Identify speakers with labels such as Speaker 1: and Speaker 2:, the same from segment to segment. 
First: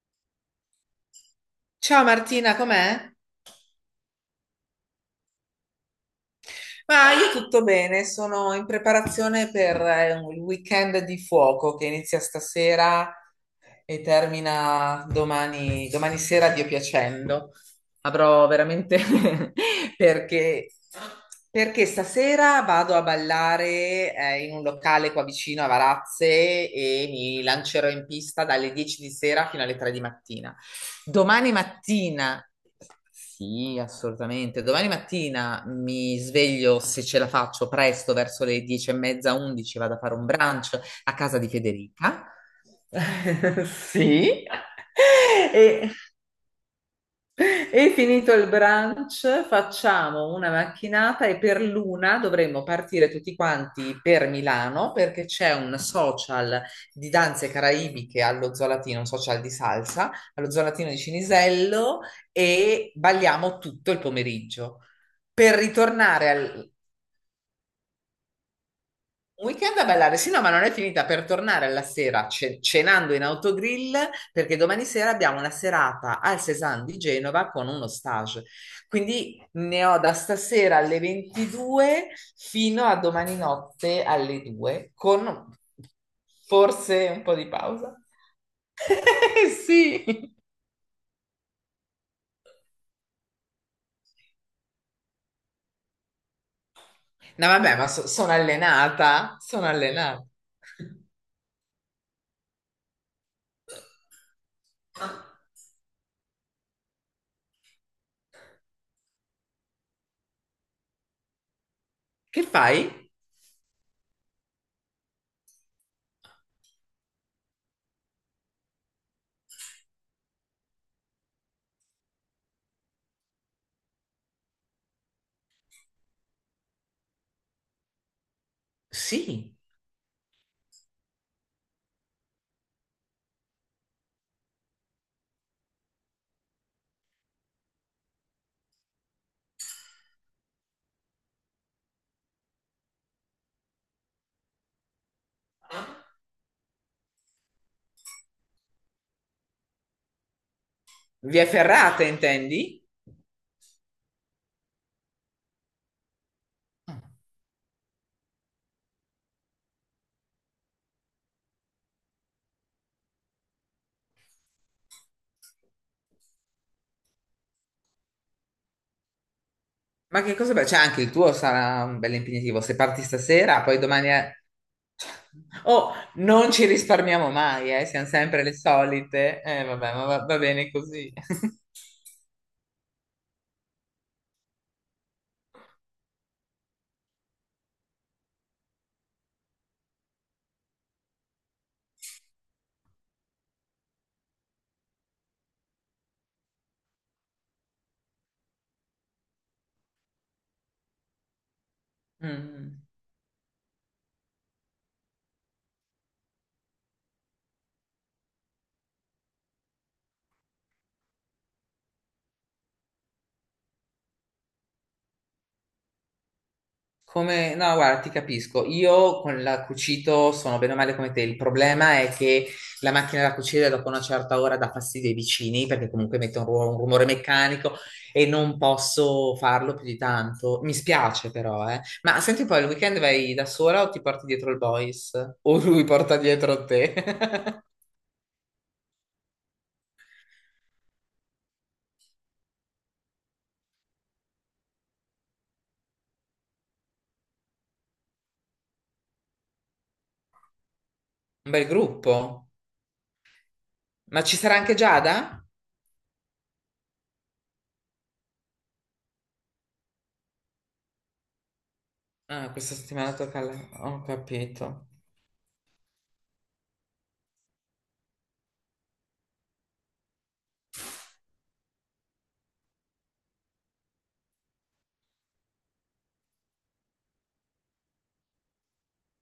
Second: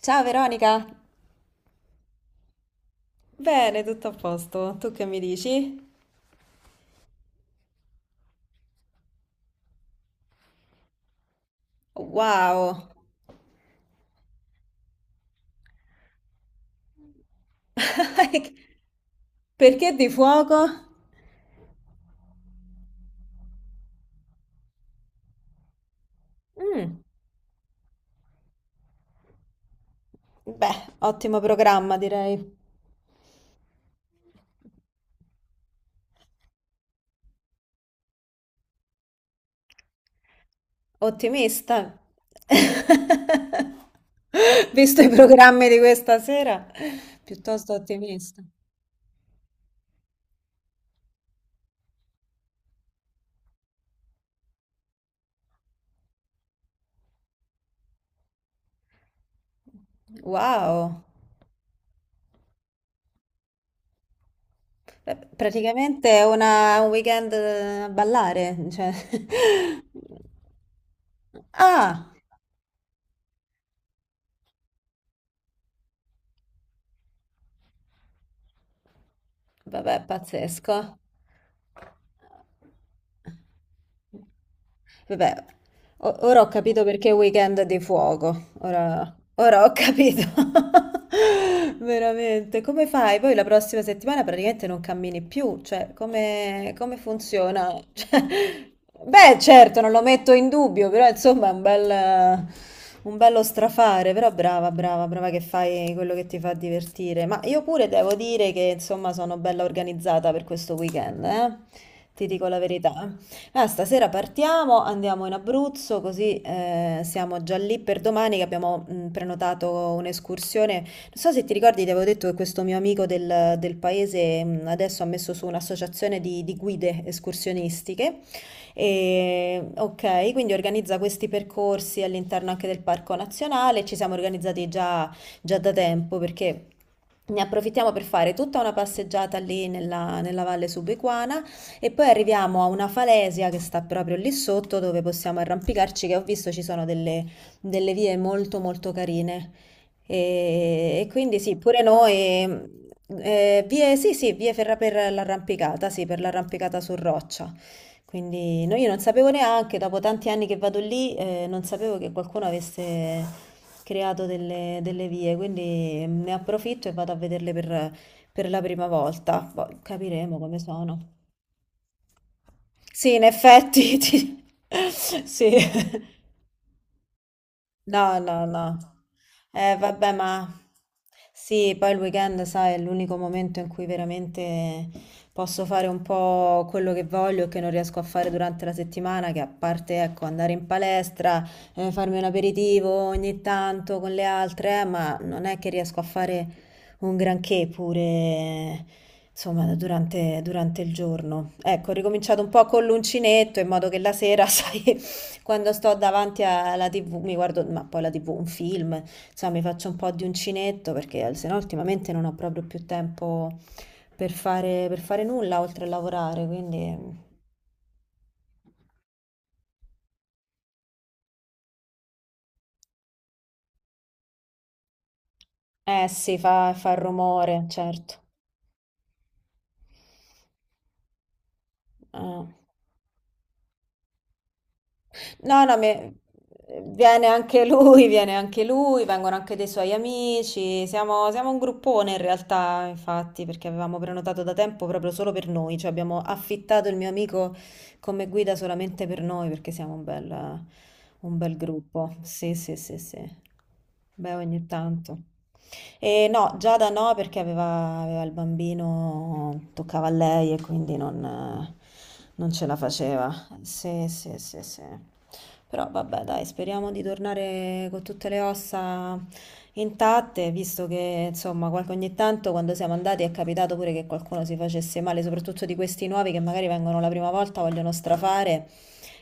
Speaker 1: Ciao Veronica!
Speaker 2: Ciao Martina, com'è?
Speaker 1: Bene, tutto a posto. Tu che mi dici?
Speaker 2: Ma io tutto bene, sono in preparazione per il weekend di fuoco che inizia
Speaker 1: Wow!
Speaker 2: stasera e termina domani, domani sera, Dio piacendo. Avrò veramente
Speaker 1: Perché di fuoco?
Speaker 2: perché, perché stasera vado a ballare in un locale qua vicino a Varazze
Speaker 1: Mm.
Speaker 2: e mi lancerò in pista dalle 10 di sera fino alle 3 di mattina.
Speaker 1: Beh, ottimo
Speaker 2: Domani
Speaker 1: programma, direi.
Speaker 2: mattina, sì, assolutamente, domani mattina mi sveglio se ce la faccio presto verso le 10 e mezza, 11, vado a fare un brunch a casa di
Speaker 1: Ottimista.
Speaker 2: Federica. Sì.
Speaker 1: Visto i programmi di
Speaker 2: E
Speaker 1: questa sera, piuttosto
Speaker 2: e finito
Speaker 1: ottimista.
Speaker 2: il brunch, facciamo una macchinata e per l'una dovremmo partire tutti quanti per Milano perché c'è un social di danze caraibiche allo Zolatino, un social di salsa allo Zolatino di
Speaker 1: Wow!
Speaker 2: Cinisello e balliamo tutto il pomeriggio.
Speaker 1: Eh,
Speaker 2: Per
Speaker 1: Praticamente è
Speaker 2: ritornare al-
Speaker 1: un weekend a ballare, cioè.
Speaker 2: un weekend a ballare, sì, no, ma non è finita, per tornare alla
Speaker 1: Ah!
Speaker 2: sera cenando in autogrill perché domani sera abbiamo una serata al Cézanne di Genova con uno stage. Quindi ne ho
Speaker 1: Vabbè,
Speaker 2: da stasera
Speaker 1: pazzesco.
Speaker 2: alle 22 fino a domani notte alle 2
Speaker 1: Vabbè,
Speaker 2: con
Speaker 1: ora ho capito perché
Speaker 2: forse
Speaker 1: è
Speaker 2: un po' di
Speaker 1: weekend di
Speaker 2: pausa.
Speaker 1: fuoco. Ora,
Speaker 2: Eh
Speaker 1: ora ho capito.
Speaker 2: sì,
Speaker 1: Veramente. Come fai? Poi la prossima settimana praticamente non cammini più. Cioè, come
Speaker 2: no,
Speaker 1: funziona?
Speaker 2: vabbè, ma sono
Speaker 1: Cioè,
Speaker 2: allenata,
Speaker 1: beh,
Speaker 2: sono
Speaker 1: certo, non lo
Speaker 2: allenata.
Speaker 1: metto in dubbio, però insomma è un bel. Un bello strafare, però brava, brava, brava che fai quello che ti fa divertire. Ma io pure devo dire che insomma sono bella organizzata per questo weekend, eh? Ti
Speaker 2: Che
Speaker 1: dico la verità.
Speaker 2: fai?
Speaker 1: Ah, stasera partiamo, andiamo in Abruzzo, così siamo già lì per domani che abbiamo prenotato un'escursione. Non so se ti ricordi, ti avevo detto che questo mio amico del paese adesso ha messo su un'associazione di guide escursionistiche.
Speaker 2: Sì,
Speaker 1: E, ok, quindi organizza questi percorsi all'interno anche del Parco Nazionale. Ci siamo organizzati già da tempo perché ne approfittiamo per fare tutta una passeggiata lì nella valle subequana e poi arriviamo a una falesia che sta proprio lì sotto dove possiamo arrampicarci, che ho visto ci sono delle vie molto molto carine. E quindi
Speaker 2: via
Speaker 1: sì, pure
Speaker 2: Ferrata,
Speaker 1: noi.
Speaker 2: intendi?
Speaker 1: Sì, sì, vie ferra per l'arrampicata, sì, per l'arrampicata su roccia. Quindi no, io non sapevo neanche, dopo tanti anni che vado lì, non sapevo che qualcuno avesse creato delle vie, quindi ne approfitto e vado a vederle per la prima volta. Poi
Speaker 2: Ma che
Speaker 1: capiremo
Speaker 2: cosa
Speaker 1: come
Speaker 2: bello? Cioè,
Speaker 1: sono.
Speaker 2: anche il tuo sarà un bel impegnativo. Se parti
Speaker 1: Sì, in
Speaker 2: stasera, poi
Speaker 1: effetti,
Speaker 2: domani è...
Speaker 1: sì.
Speaker 2: Oh, non ci risparmiamo mai, eh? Siamo
Speaker 1: No,
Speaker 2: sempre
Speaker 1: no,
Speaker 2: le
Speaker 1: no.
Speaker 2: solite. Vabbè, ma
Speaker 1: Vabbè,
Speaker 2: va
Speaker 1: ma
Speaker 2: bene così.
Speaker 1: sì, poi il weekend, sai, è l'unico momento in cui veramente posso fare un po' quello che voglio e che non riesco a fare durante la settimana, che a parte, ecco, andare in palestra, farmi un aperitivo ogni tanto con le altre, ma non è che riesco a fare un granché pure, insomma, durante il giorno. Ecco, ho ricominciato un po'
Speaker 2: Mm.
Speaker 1: con l'uncinetto in modo che la sera, sai, quando sto davanti alla TV mi guardo, ma poi la TV, un film, insomma mi faccio un po' di uncinetto perché sennò ultimamente non ho proprio più tempo per fare nulla oltre a lavorare, quindi.
Speaker 2: Come, no, guarda, ti capisco. Io con la cucito sono bene o male come te. Il problema è che la macchina da cucire dopo una certa ora dà fastidio ai vicini perché
Speaker 1: Eh
Speaker 2: comunque
Speaker 1: sì,
Speaker 2: mette un, ru- un
Speaker 1: fa
Speaker 2: rumore
Speaker 1: rumore,
Speaker 2: meccanico
Speaker 1: certo.
Speaker 2: e non posso farlo più di tanto. Mi spiace però, eh. Ma
Speaker 1: Eh.
Speaker 2: senti poi, il weekend vai da sola o ti porti dietro il boys? O
Speaker 1: No, no,
Speaker 2: lui porta dietro te?
Speaker 1: viene anche lui, viene anche lui, vengono anche dei suoi amici, siamo un gruppone in realtà, infatti, perché avevamo prenotato da tempo proprio solo per noi, cioè abbiamo affittato il mio amico come guida solamente per noi, perché siamo un un
Speaker 2: Un
Speaker 1: bel
Speaker 2: bel gruppo.
Speaker 1: gruppo. Sì, sì, sì, sì.
Speaker 2: Ma
Speaker 1: Beh,
Speaker 2: ci sarà
Speaker 1: ogni
Speaker 2: anche
Speaker 1: tanto.
Speaker 2: Giada?
Speaker 1: E no, Giada no, perché aveva il bambino, toccava a lei e quindi non
Speaker 2: Ah,
Speaker 1: ce
Speaker 2: questa
Speaker 1: la
Speaker 2: settimana
Speaker 1: faceva.
Speaker 2: tocca alla... Ho
Speaker 1: Sì, sì, sì, sì.
Speaker 2: capito.
Speaker 1: Però vabbè, dai, speriamo di tornare con tutte le ossa intatte, visto che insomma, ogni tanto quando siamo andati è capitato pure che qualcuno si facesse male, soprattutto di questi nuovi che magari vengono la prima volta, vogliono strafare.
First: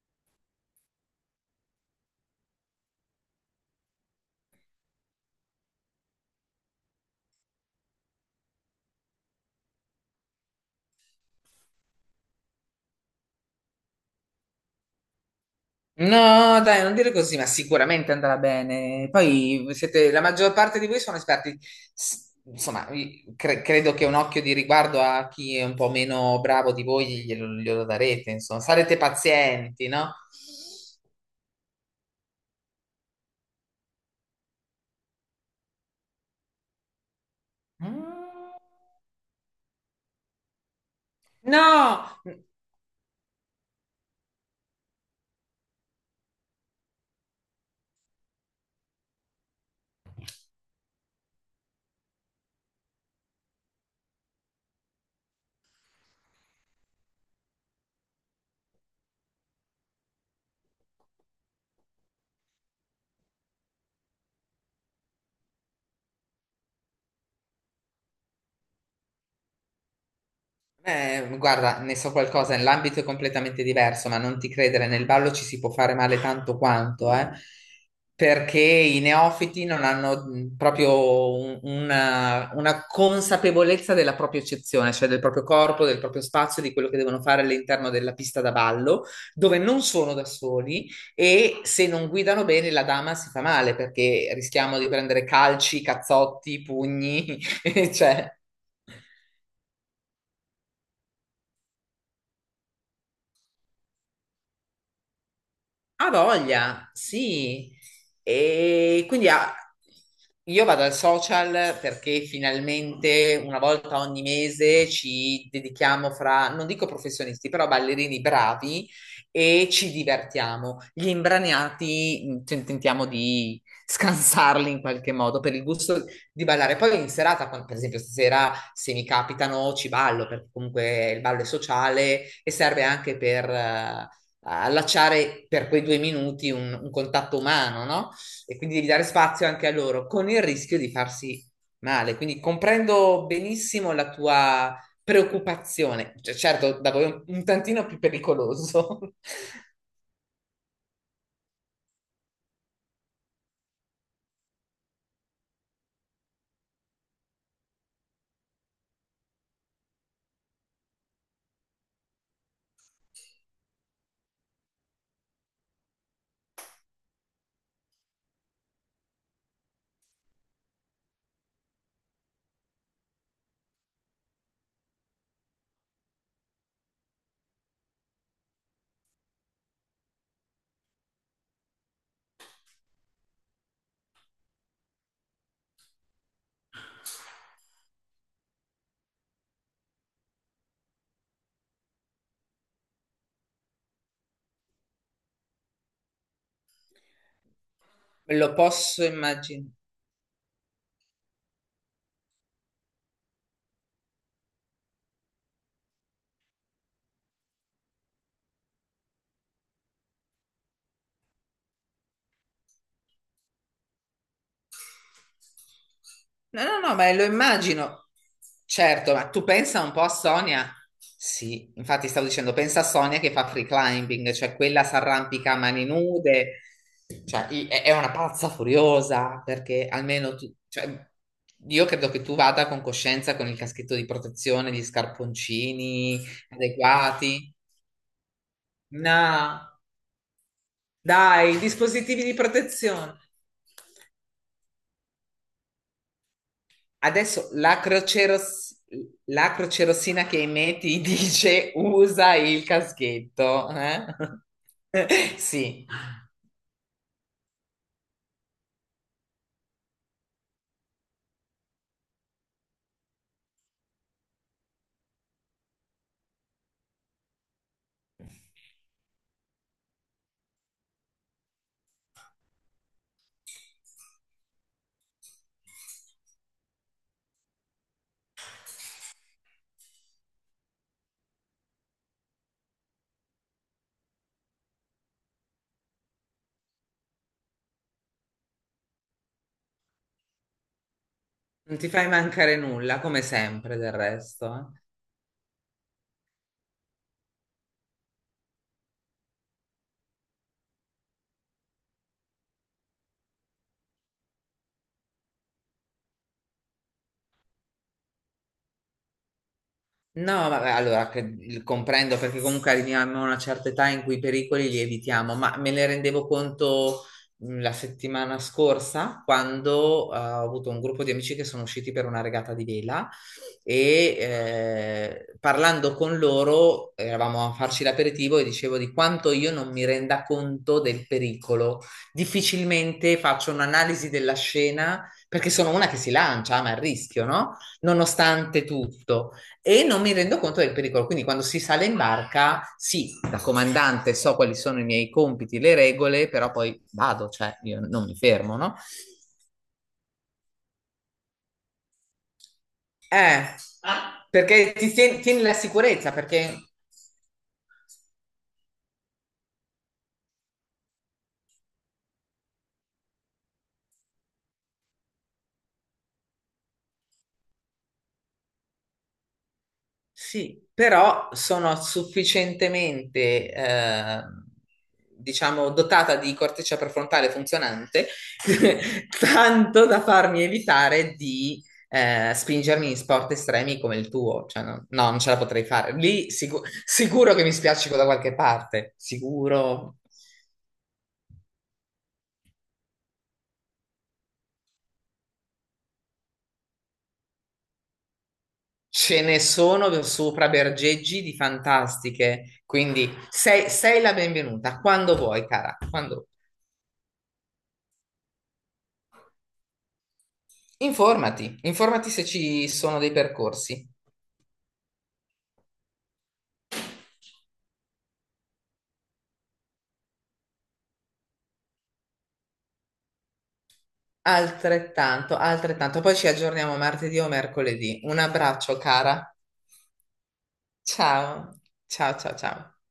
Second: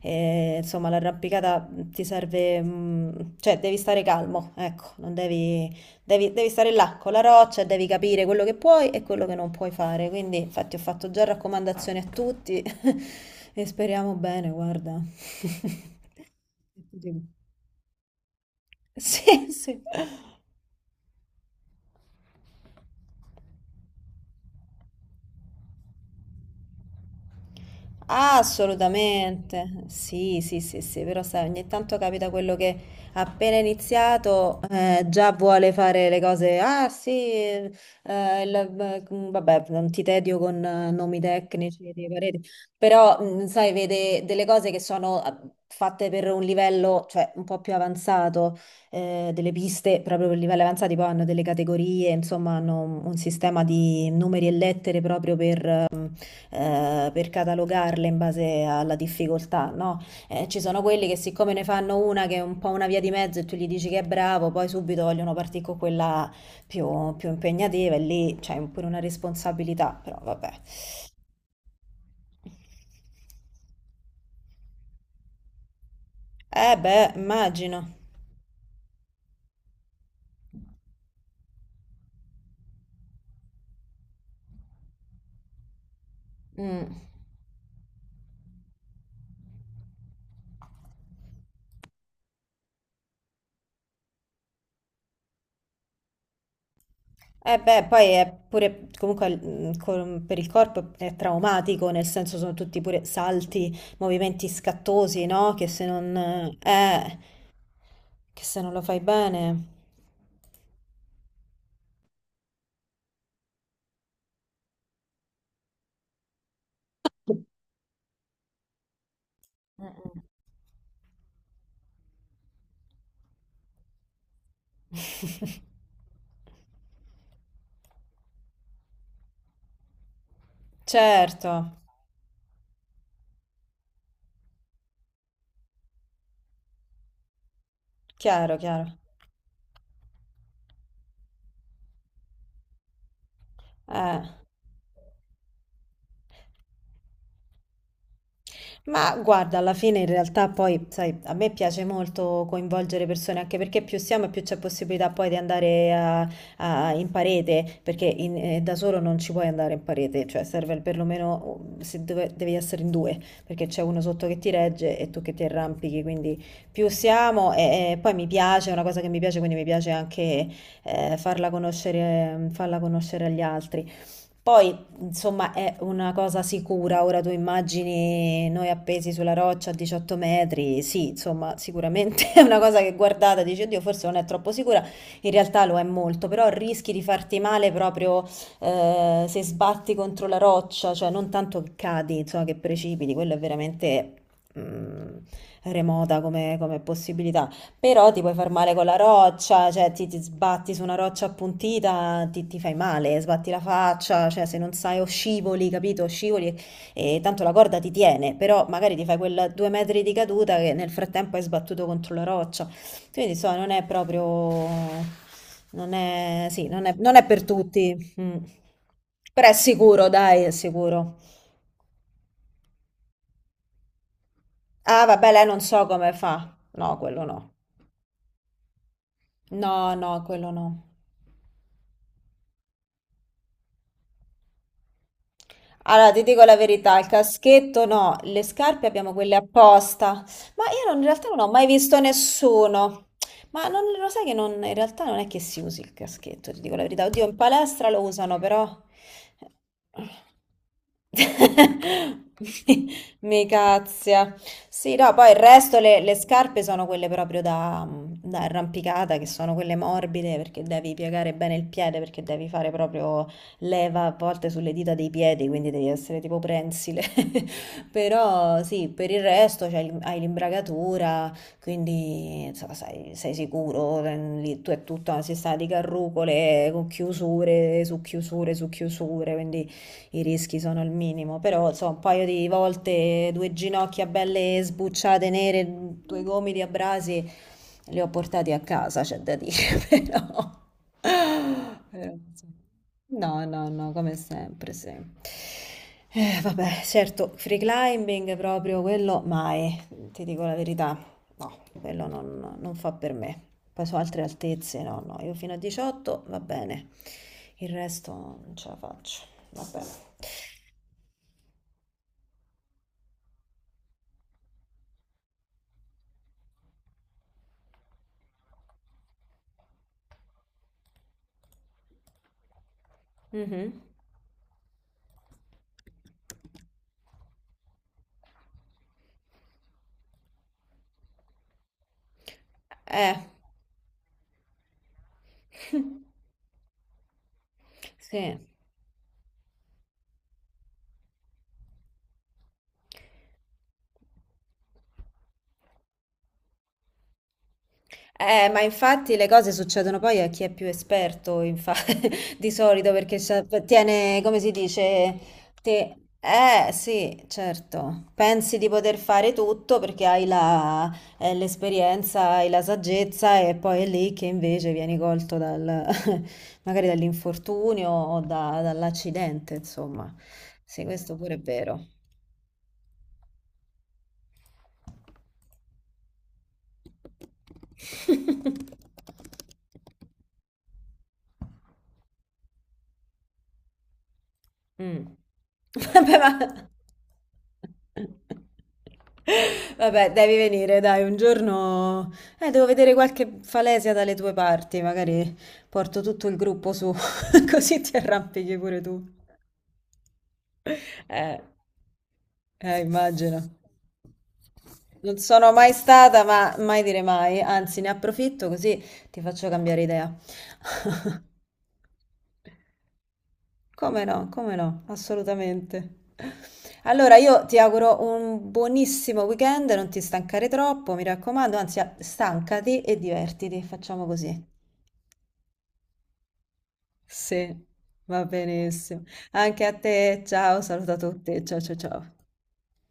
Speaker 1: E, insomma, l'arrampicata ti serve, cioè devi stare calmo, ecco, non devi. Devi stare là con la roccia, e devi capire quello che puoi e quello che non puoi fare. Quindi, infatti, ho fatto già raccomandazioni a tutti e speriamo bene, guarda.
Speaker 2: No, dai, non dire così, ma sicuramente andrà bene.
Speaker 1: Sì,
Speaker 2: Poi
Speaker 1: sì.
Speaker 2: siete, la maggior parte di voi sono esperti. Insomma, credo che un occhio di riguardo a chi è un po' meno bravo di voi glielo darete,
Speaker 1: Ah,
Speaker 2: insomma, sarete
Speaker 1: assolutamente,
Speaker 2: pazienti, no?
Speaker 1: sì, sì, sì, sì, però sai, ogni tanto capita quello che appena iniziato già vuole fare le cose, ah sì,
Speaker 2: Mm.
Speaker 1: vabbè, non ti tedio con nomi tecnici
Speaker 2: No!
Speaker 1: di pareti, però sai, vede delle cose che sono fatte per un livello, cioè un po' più avanzato, delle piste proprio per livelli avanzati, poi hanno delle categorie, insomma hanno un sistema di numeri e lettere proprio per catalogarle in base alla difficoltà, no? Ci sono quelli che siccome ne fanno una che è un po' una via di mezzo e tu gli dici che è bravo, poi subito vogliono partire con quella più impegnativa e lì c'è pure una responsabilità, però vabbè.
Speaker 2: Guarda, ne so qualcosa, l'ambito è completamente diverso, ma non ti credere, nel ballo ci si può fare male tanto
Speaker 1: Eh beh,
Speaker 2: quanto,
Speaker 1: immagino.
Speaker 2: perché i neofiti non hanno proprio una consapevolezza della propria eccezione, cioè del proprio corpo, del proprio spazio, di quello
Speaker 1: Mm.
Speaker 2: che devono fare all'interno della pista da ballo, dove non sono da soli e se non guidano bene la dama si fa male, perché rischiamo di prendere calci, cazzotti, pugni,
Speaker 1: Eh beh, poi
Speaker 2: cioè...
Speaker 1: è pure, comunque per il corpo è traumatico, nel senso sono tutti pure salti, movimenti scattosi, no?
Speaker 2: Ha voglia,
Speaker 1: Eh,
Speaker 2: sì.
Speaker 1: che se non lo fai
Speaker 2: E quindi
Speaker 1: bene.
Speaker 2: io vado al social perché finalmente una volta ogni mese ci dedichiamo fra, non dico professionisti, però ballerini bravi e ci
Speaker 1: Mm-mm.
Speaker 2: divertiamo. Gli imbraniati tentiamo di scansarli in qualche modo per il gusto di ballare. Poi in serata, per esempio stasera, se mi capitano ci ballo perché comunque il ballo è
Speaker 1: Certo,
Speaker 2: sociale e serve anche per, allacciare per quei 2 minuti un contatto umano, no?
Speaker 1: chiaro,
Speaker 2: E quindi devi
Speaker 1: chiaro.
Speaker 2: dare spazio anche a loro, con il rischio di farsi male. Quindi comprendo benissimo la
Speaker 1: Eh.
Speaker 2: tua preoccupazione. Cioè, certo, da voi è un tantino più
Speaker 1: Ma
Speaker 2: pericoloso,
Speaker 1: guarda, alla fine in realtà poi, sai, a me piace molto coinvolgere persone, anche perché più siamo e più c'è possibilità poi di andare in parete, perché da solo non ci puoi andare in parete, cioè serve perlomeno se dove- devi essere in due, perché c'è uno sotto che ti regge e tu che ti arrampichi, quindi più siamo e poi mi piace, è una cosa che mi piace, quindi mi piace anche farla conoscere agli altri. Poi, insomma, è una cosa sicura. Ora tu immagini noi appesi sulla roccia a 18 metri. Sì, insomma, sicuramente è una cosa che guardata e dici, oddio, forse non è troppo sicura. In realtà lo è molto, però rischi di farti male proprio se sbatti contro la roccia, cioè non tanto che cadi, insomma, che precipiti. Quello è veramente mm, remota come possibilità. Però ti puoi far
Speaker 2: lo
Speaker 1: male con la
Speaker 2: posso
Speaker 1: roccia,
Speaker 2: immaginare.
Speaker 1: cioè ti sbatti su una roccia appuntita, ti fai male, sbatti la faccia, cioè se non sai o scivoli, capito? Scivoli e tanto la corda ti tiene, però magari ti fai quel 2 metri di caduta che nel frattempo hai sbattuto contro la roccia. Quindi insomma non è proprio. Non è,
Speaker 2: No,
Speaker 1: sì,
Speaker 2: no,
Speaker 1: non è,
Speaker 2: no, ma
Speaker 1: non
Speaker 2: lo
Speaker 1: è per
Speaker 2: immagino.
Speaker 1: tutti. Mm.
Speaker 2: Certo, ma tu
Speaker 1: Però è
Speaker 2: pensa un po'
Speaker 1: sicuro,
Speaker 2: a
Speaker 1: dai, è
Speaker 2: Sonia.
Speaker 1: sicuro.
Speaker 2: Sì, infatti stavo dicendo, pensa a Sonia che fa free climbing, cioè quella si
Speaker 1: Ah, vabbè, lei
Speaker 2: arrampica a
Speaker 1: non
Speaker 2: mani
Speaker 1: so come fa.
Speaker 2: nude.
Speaker 1: No, quello
Speaker 2: Cioè,
Speaker 1: no.
Speaker 2: è una pazza furiosa perché
Speaker 1: No, no,
Speaker 2: almeno
Speaker 1: quello
Speaker 2: tu,
Speaker 1: no.
Speaker 2: cioè, io credo che tu vada con coscienza con il caschetto di protezione, gli
Speaker 1: Allora,
Speaker 2: scarponcini
Speaker 1: ti dico la verità, il
Speaker 2: adeguati.
Speaker 1: caschetto no, le scarpe abbiamo quelle
Speaker 2: No,
Speaker 1: apposta, ma io in realtà non ho
Speaker 2: dai,
Speaker 1: mai visto
Speaker 2: dispositivi di
Speaker 1: nessuno.
Speaker 2: protezione.
Speaker 1: Ma non, lo sai che in realtà non è che si usi il caschetto, ti dico la verità. Oddio, in
Speaker 2: Adesso la
Speaker 1: palestra lo usano, però.
Speaker 2: croceros- la crocerossina che emetti dice usa il
Speaker 1: Mi
Speaker 2: caschetto. Eh?
Speaker 1: cazia. Sì, no, poi il resto,
Speaker 2: Sì,
Speaker 1: le scarpe sono quelle proprio da arrampicata, che sono quelle morbide, perché devi piegare bene il piede, perché devi fare proprio leva a volte sulle dita dei piedi, quindi devi essere tipo prensile. Però sì, per il resto hai l'imbragatura, quindi insomma, sei sicuro, lì tu è tutta una sistema di carrucole con chiusure su chiusure su chiusure, quindi i rischi sono al minimo. Però insomma, un paio di volte, due ginocchia belle sbucciate nere, due gomiti a brasi, li ho portati a casa, c'è da dire, però.
Speaker 2: non ti fai
Speaker 1: però, insomma.
Speaker 2: mancare nulla, come
Speaker 1: No, no,
Speaker 2: sempre del
Speaker 1: no, come
Speaker 2: resto.
Speaker 1: sempre,
Speaker 2: Eh.
Speaker 1: sì. Vabbè, certo, free climbing proprio quello mai, ti dico la verità, no, quello non fa per me. Poi su altre altezze, no, no, io fino a 18 va bene, il resto non ce la faccio, vabbè.
Speaker 2: No, vabbè, allora comprendo perché comunque arriviamo a una certa età in cui i pericoli li evitiamo, ma me ne rendevo conto la settimana scorsa quando ho avuto un gruppo di amici che sono usciti per una regata di vela
Speaker 1: Mhm.
Speaker 2: e parlando con loro eravamo a farci l'aperitivo e dicevo di quanto io non mi renda conto del pericolo.
Speaker 1: Eh,
Speaker 2: Difficilmente faccio un'analisi della scena perché sono una che si lancia, ma a rischio, no?
Speaker 1: sì.
Speaker 2: Nonostante tutto e non mi rendo conto del pericolo. Quindi quando si sale in barca, sì, da comandante so quali sono i miei compiti, le regole, però poi vado, cioè io non mi
Speaker 1: Eh,
Speaker 2: fermo,
Speaker 1: ma
Speaker 2: no?
Speaker 1: infatti le cose succedono poi a chi è più esperto, di solito, perché
Speaker 2: Eh,
Speaker 1: tiene, come si
Speaker 2: perché ti
Speaker 1: dice,
Speaker 2: tieni, tieni la
Speaker 1: te.
Speaker 2: sicurezza, perché
Speaker 1: Eh sì, certo, pensi di poter fare tutto perché l'esperienza, hai la saggezza e poi è lì che invece vieni colto magari dall'infortunio o dall'accidente, insomma.
Speaker 2: sì,
Speaker 1: Sì, questo
Speaker 2: però
Speaker 1: pure è
Speaker 2: sono
Speaker 1: vero.
Speaker 2: sufficientemente, diciamo, dotata di corteccia prefrontale funzionante, tanto da farmi evitare di spingermi in sport estremi come il tuo. Cioè, no,
Speaker 1: Mh.
Speaker 2: no, non ce la potrei fare.
Speaker 1: Vabbè,
Speaker 2: Lì
Speaker 1: ma
Speaker 2: sicuro che mi spiaccico da qualche parte, sicuro.
Speaker 1: Vabbè, devi venire, dai, un giorno devo vedere qualche falesia dalle tue parti, magari porto tutto il gruppo su, così ti arrampichi pure tu.
Speaker 2: Ce ne sono sopra bergeggi di
Speaker 1: Eh,
Speaker 2: fantastiche,
Speaker 1: eh,
Speaker 2: quindi
Speaker 1: immagino.
Speaker 2: sei la benvenuta, quando
Speaker 1: Non
Speaker 2: vuoi,
Speaker 1: sono mai
Speaker 2: cara, quando
Speaker 1: stata,
Speaker 2: vuoi.
Speaker 1: ma mai dire mai, anzi, ne approfitto così ti faccio cambiare idea.
Speaker 2: Informati, informati se ci sono dei percorsi.
Speaker 1: Come no, come no, assolutamente. Allora, io ti auguro un buonissimo weekend, non ti stancare troppo, mi raccomando, anzi, stancati e divertiti, facciamo così.
Speaker 2: Altrettanto, altrettanto. Poi ci aggiorniamo martedì o
Speaker 1: Sì,
Speaker 2: mercoledì. Un
Speaker 1: va
Speaker 2: abbraccio,
Speaker 1: benissimo.
Speaker 2: cara.
Speaker 1: Anche a te, ciao, saluto a tutti,
Speaker 2: Ciao,
Speaker 1: ciao ciao ciao.
Speaker 2: ciao, ciao, ciao.